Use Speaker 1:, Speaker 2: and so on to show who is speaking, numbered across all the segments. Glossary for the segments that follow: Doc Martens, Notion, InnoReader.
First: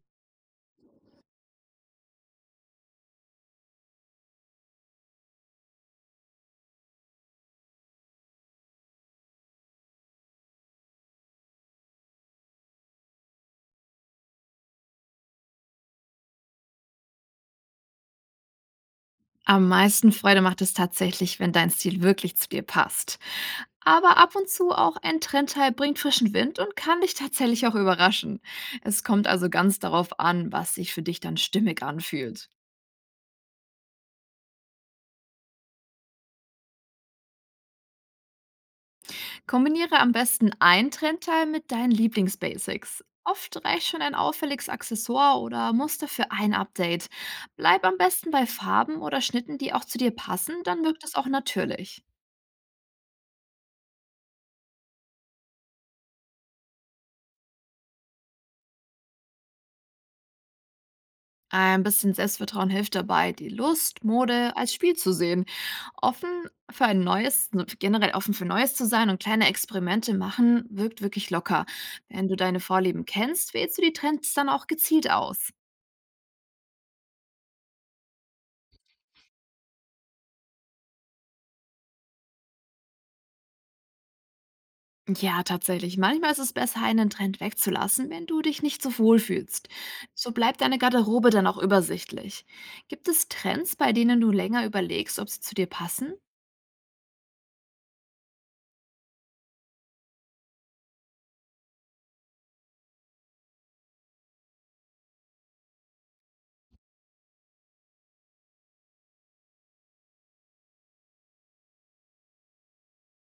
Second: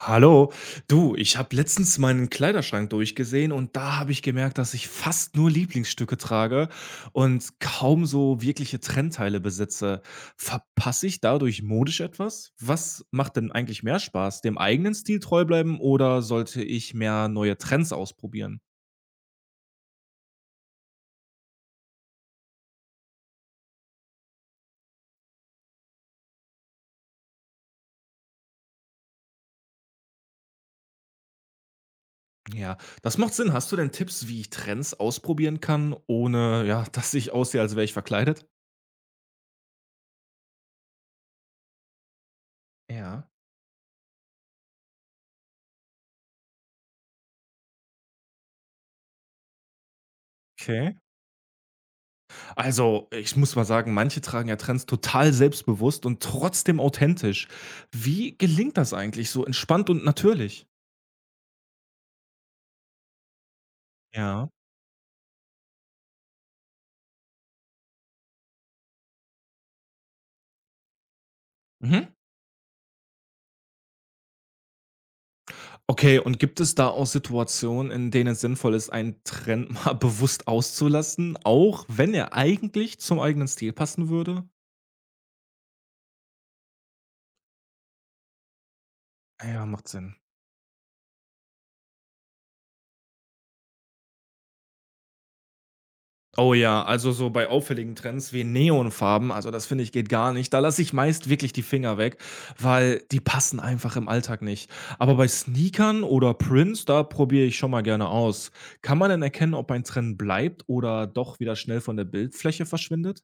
Speaker 1: Hallo, du, ich habe letztens meinen Kleiderschrank durchgesehen und da habe ich gemerkt, dass ich fast nur Lieblingsstücke trage und kaum so wirkliche Trendteile besitze. Verpasse ich dadurch modisch etwas? Was macht denn eigentlich mehr Spaß? Dem eigenen Stil treu bleiben oder sollte ich mehr neue Trends ausprobieren?
Speaker 2: Am meisten Freude macht es tatsächlich, wenn dein Stil wirklich zu dir passt. Aber ab und zu auch ein Trendteil bringt frischen Wind und kann dich tatsächlich auch überraschen. Es kommt also ganz darauf an, was sich für dich dann stimmig anfühlt.
Speaker 1: Ja, das macht Sinn. Hast du denn Tipps, wie ich Trends ausprobieren kann, ohne ja, dass ich aussehe, als wäre ich verkleidet?
Speaker 2: Kombiniere am besten ein Trendteil mit deinen Lieblingsbasics.
Speaker 1: Ja.
Speaker 2: Oft reicht schon ein auffälliges Accessoire oder Muster für ein Update. Bleib am besten bei Farben oder Schnitten, die auch zu dir passen, dann
Speaker 1: Okay.
Speaker 2: wirkt es auch natürlich.
Speaker 1: Also, ich muss mal sagen, manche tragen ja Trends total selbstbewusst und trotzdem authentisch. Wie gelingt das eigentlich so entspannt und natürlich?
Speaker 2: Ein bisschen Selbstvertrauen hilft dabei, die Lust,
Speaker 1: Ja.
Speaker 2: Mode als Spiel zu sehen. Offen für ein neues, generell offen für Neues zu sein und kleine Experimente machen, wirkt wirklich locker.
Speaker 1: Mhm.
Speaker 2: Wenn du deine Vorlieben kennst, wählst du die Trends dann auch gezielt aus.
Speaker 1: Okay, und gibt es da auch Situationen, in denen es sinnvoll ist, einen Trend mal bewusst auszulassen, auch wenn er eigentlich zum eigenen Stil passen würde?
Speaker 2: Ja, tatsächlich. Manchmal ist es besser, einen Trend wegzulassen, wenn du dich nicht so wohl
Speaker 1: Ja,
Speaker 2: fühlst.
Speaker 1: macht Sinn.
Speaker 2: So bleibt deine Garderobe dann auch übersichtlich. Gibt es Trends, bei denen du länger überlegst, ob sie zu dir passen?
Speaker 1: Oh ja, also so bei auffälligen Trends wie Neonfarben, also das finde ich geht gar nicht. Da lasse ich meist wirklich die Finger weg, weil die passen einfach im Alltag nicht. Aber bei Sneakern oder Prints, da probiere ich schon mal gerne aus. Kann man denn erkennen, ob ein Trend bleibt oder doch wieder schnell von der Bildfläche verschwindet?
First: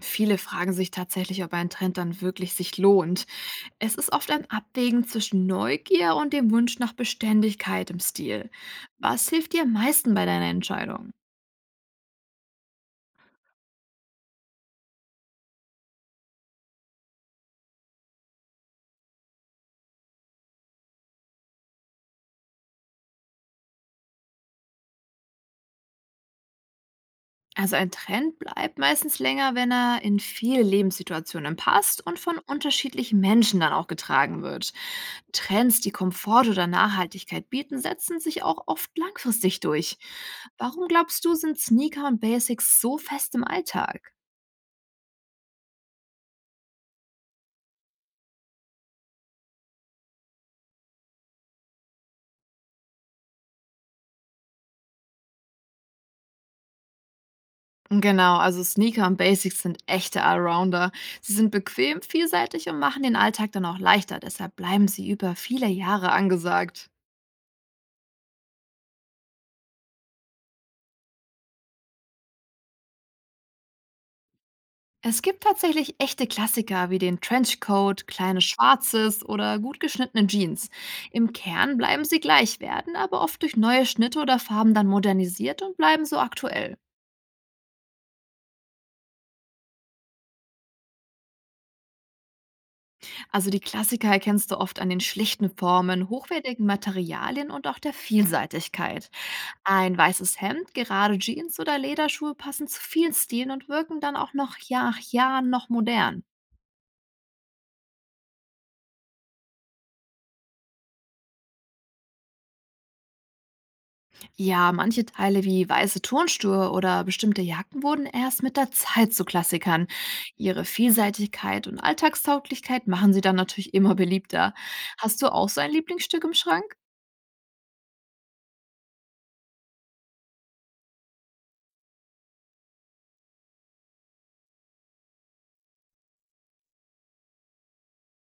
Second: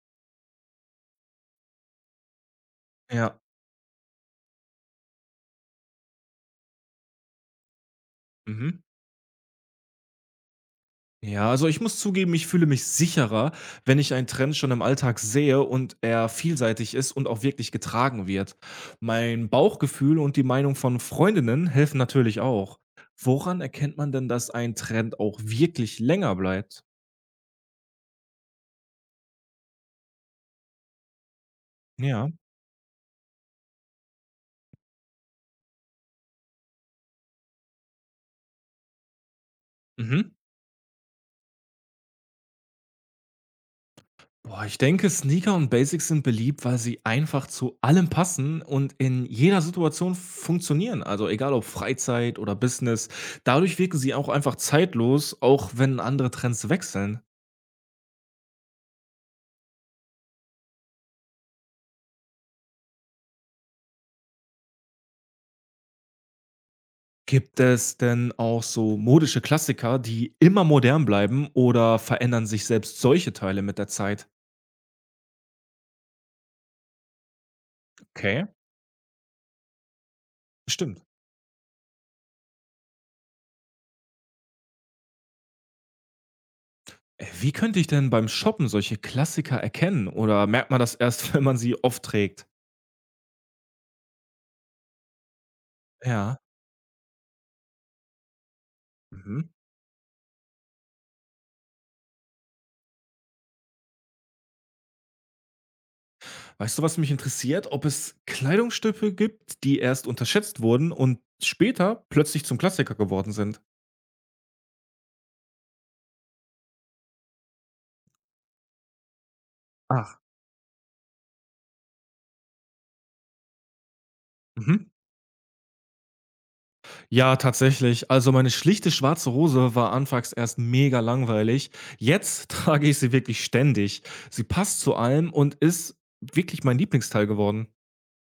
Speaker 2: Viele fragen sich tatsächlich, ob ein Trend dann wirklich sich lohnt.
Speaker 1: Ja.
Speaker 2: Es ist oft ein Abwägen zwischen Neugier und dem Wunsch nach Beständigkeit im Stil.
Speaker 1: Mhm.
Speaker 2: Was hilft dir am meisten bei deiner Entscheidung?
Speaker 1: Ja, also ich muss zugeben, ich fühle mich sicherer, wenn ich einen Trend schon im Alltag sehe und er vielseitig ist und auch wirklich getragen wird. Mein Bauchgefühl und die Meinung von Freundinnen helfen natürlich auch. Woran erkennt man denn, dass ein Trend auch wirklich länger bleibt?
Speaker 2: Also ein Trend bleibt meistens länger, wenn er in viele Lebenssituationen passt und
Speaker 1: Ja.
Speaker 2: von unterschiedlichen Menschen dann auch getragen wird. Trends, die Komfort oder Nachhaltigkeit bieten, setzen sich auch oft langfristig durch.
Speaker 1: Mhm.
Speaker 2: Warum glaubst du, sind Sneaker und Basics so fest im Alltag?
Speaker 1: Boah, ich denke, Sneaker und Basics sind beliebt, weil sie einfach zu allem passen und in jeder Situation funktionieren. Also egal ob Freizeit oder Business. Dadurch wirken sie auch einfach zeitlos, auch wenn andere Trends wechseln.
Speaker 2: Genau, also Sneaker und Basics sind echte Allrounder. Sie sind bequem, vielseitig und machen den Alltag dann auch leichter. Deshalb bleiben sie über viele Jahre angesagt.
Speaker 1: Gibt es denn auch so modische Klassiker, die immer modern bleiben oder verändern sich selbst solche Teile mit der Zeit?
Speaker 2: Es gibt tatsächlich echte Klassiker wie den Trenchcoat, kleine
Speaker 1: Okay,
Speaker 2: Schwarzes oder gut geschnittene Jeans.
Speaker 1: stimmt.
Speaker 2: Im Kern bleiben sie gleich, werden aber oft durch neue Schnitte oder Farben dann modernisiert und bleiben so aktuell.
Speaker 1: Wie könnte ich denn beim Shoppen solche Klassiker erkennen? Oder merkt man das erst, wenn man sie oft trägt?
Speaker 2: Also die Klassiker erkennst du oft an den schlichten Formen,
Speaker 1: Ja.
Speaker 2: hochwertigen Materialien und auch der Vielseitigkeit.
Speaker 1: Mhm.
Speaker 2: Ein weißes Hemd, gerade Jeans oder Lederschuhe passen zu vielen Stilen und wirken dann auch noch Jahr nach Jahren noch modern.
Speaker 1: Weißt du, was mich interessiert? Ob es Kleidungsstücke gibt, die erst unterschätzt wurden und später plötzlich zum Klassiker geworden sind?
Speaker 2: Ja, manche Teile wie weiße Turnschuhe oder bestimmte Jacken wurden erst mit der Zeit zu Klassikern.
Speaker 1: Ach.
Speaker 2: Ihre Vielseitigkeit und Alltagstauglichkeit machen sie dann natürlich immer beliebter.
Speaker 1: Mhm.
Speaker 2: Hast du auch so ein Lieblingsstück im Schrank?
Speaker 1: Ja, tatsächlich. Also meine schlichte schwarze Hose war anfangs erst mega langweilig. Jetzt trage ich sie wirklich ständig. Sie passt zu allem und ist wirklich mein Lieblingsteil geworden.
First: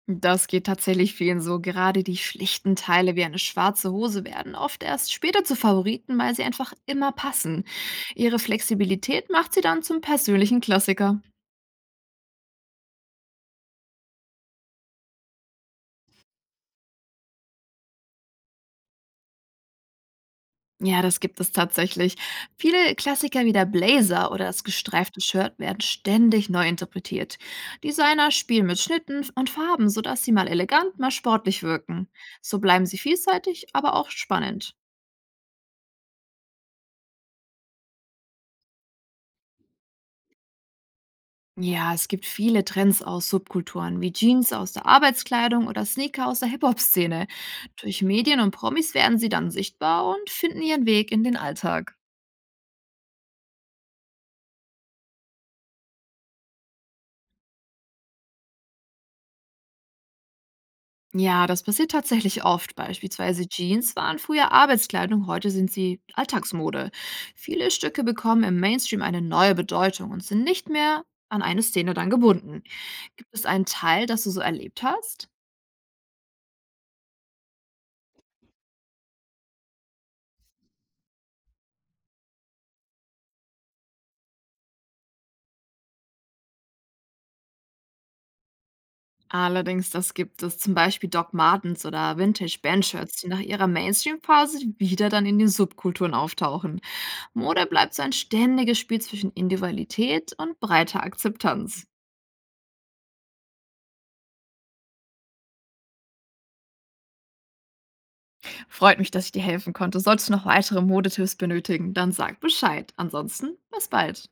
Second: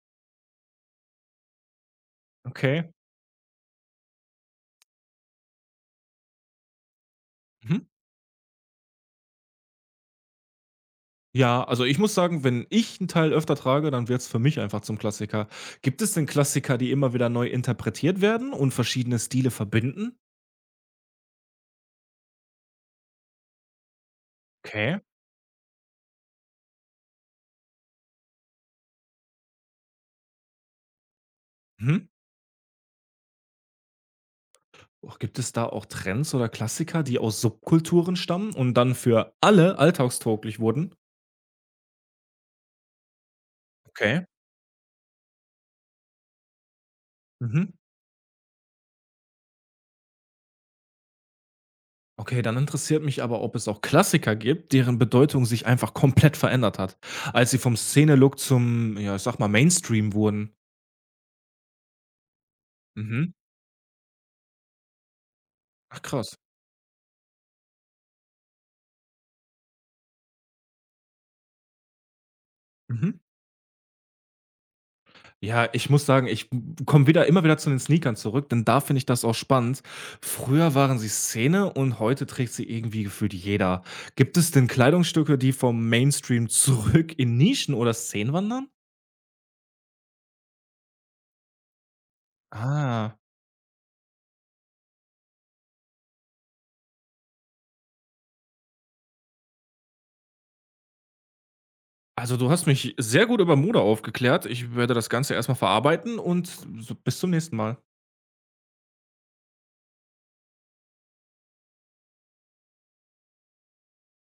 Speaker 2: Das geht tatsächlich vielen so. Gerade die schlichten
Speaker 1: Okay.
Speaker 2: Teile wie eine schwarze Hose werden oft erst später zu Favoriten, weil sie einfach immer passen.
Speaker 1: Mhm.
Speaker 2: Ihre Flexibilität macht sie dann zum persönlichen Klassiker.
Speaker 1: Ja, also ich muss sagen, wenn ich 'n Teil öfter trage, dann wird es für mich einfach zum Klassiker. Gibt es denn Klassiker, die immer wieder neu interpretiert werden und verschiedene Stile verbinden?
Speaker 2: Ja, das gibt es tatsächlich. Viele Klassiker wie der Blazer oder das
Speaker 1: Okay.
Speaker 2: gestreifte Shirt werden ständig neu interpretiert. Designer spielen mit Schnitten und Farben, sodass sie mal elegant, mal sportlich
Speaker 1: Mhm.
Speaker 2: wirken. So bleiben sie vielseitig, aber auch spannend.
Speaker 1: Och, gibt es da auch Trends oder Klassiker, die aus Subkulturen stammen und dann für alle alltagstauglich wurden?
Speaker 2: Ja, es gibt viele Trends aus Subkulturen, wie
Speaker 1: Okay.
Speaker 2: Jeans aus der Arbeitskleidung oder Sneaker aus der Hip-Hop-Szene.
Speaker 1: Mhm.
Speaker 2: Durch Medien und Promis werden sie dann sichtbar und finden ihren Weg in den Alltag.
Speaker 1: Okay, dann interessiert mich aber, ob es auch Klassiker gibt, deren Bedeutung sich einfach komplett verändert hat, als sie vom Szene-Look zum, ja, ich sag mal, Mainstream wurden.
Speaker 2: Ja, das passiert tatsächlich oft.
Speaker 1: Mhm.
Speaker 2: Beispielsweise Jeans waren früher Arbeitskleidung, heute sind sie
Speaker 1: Ach krass.
Speaker 2: Alltagsmode. Viele Stücke bekommen im Mainstream eine neue Bedeutung und sind nicht mehr an eine Szene dann gebunden.
Speaker 1: Mhm.
Speaker 2: Gibt es einen Teil, das du so erlebt hast?
Speaker 1: Ja, ich muss sagen, ich komme wieder immer wieder zu den Sneakern zurück, denn da finde ich das auch spannend. Früher waren sie Szene und heute trägt sie irgendwie gefühlt jeder. Gibt es denn Kleidungsstücke, die vom Mainstream zurück in Nischen oder Szenen wandern?
Speaker 2: Allerdings, das gibt es zum Beispiel Doc Martens oder
Speaker 1: Ah.
Speaker 2: Vintage-Bandshirts, die nach ihrer Mainstream-Phase wieder dann in den Subkulturen auftauchen. Mode bleibt so ein ständiges Spiel zwischen Individualität und breiter Akzeptanz.
Speaker 1: Also, du hast mich sehr gut über Mode aufgeklärt. Ich werde das Ganze erstmal verarbeiten und so bis zum nächsten Mal.
Speaker 2: Freut mich, dass ich dir helfen konnte. Solltest du noch weitere Modetipps benötigen, dann sag Bescheid. Ansonsten, bis bald.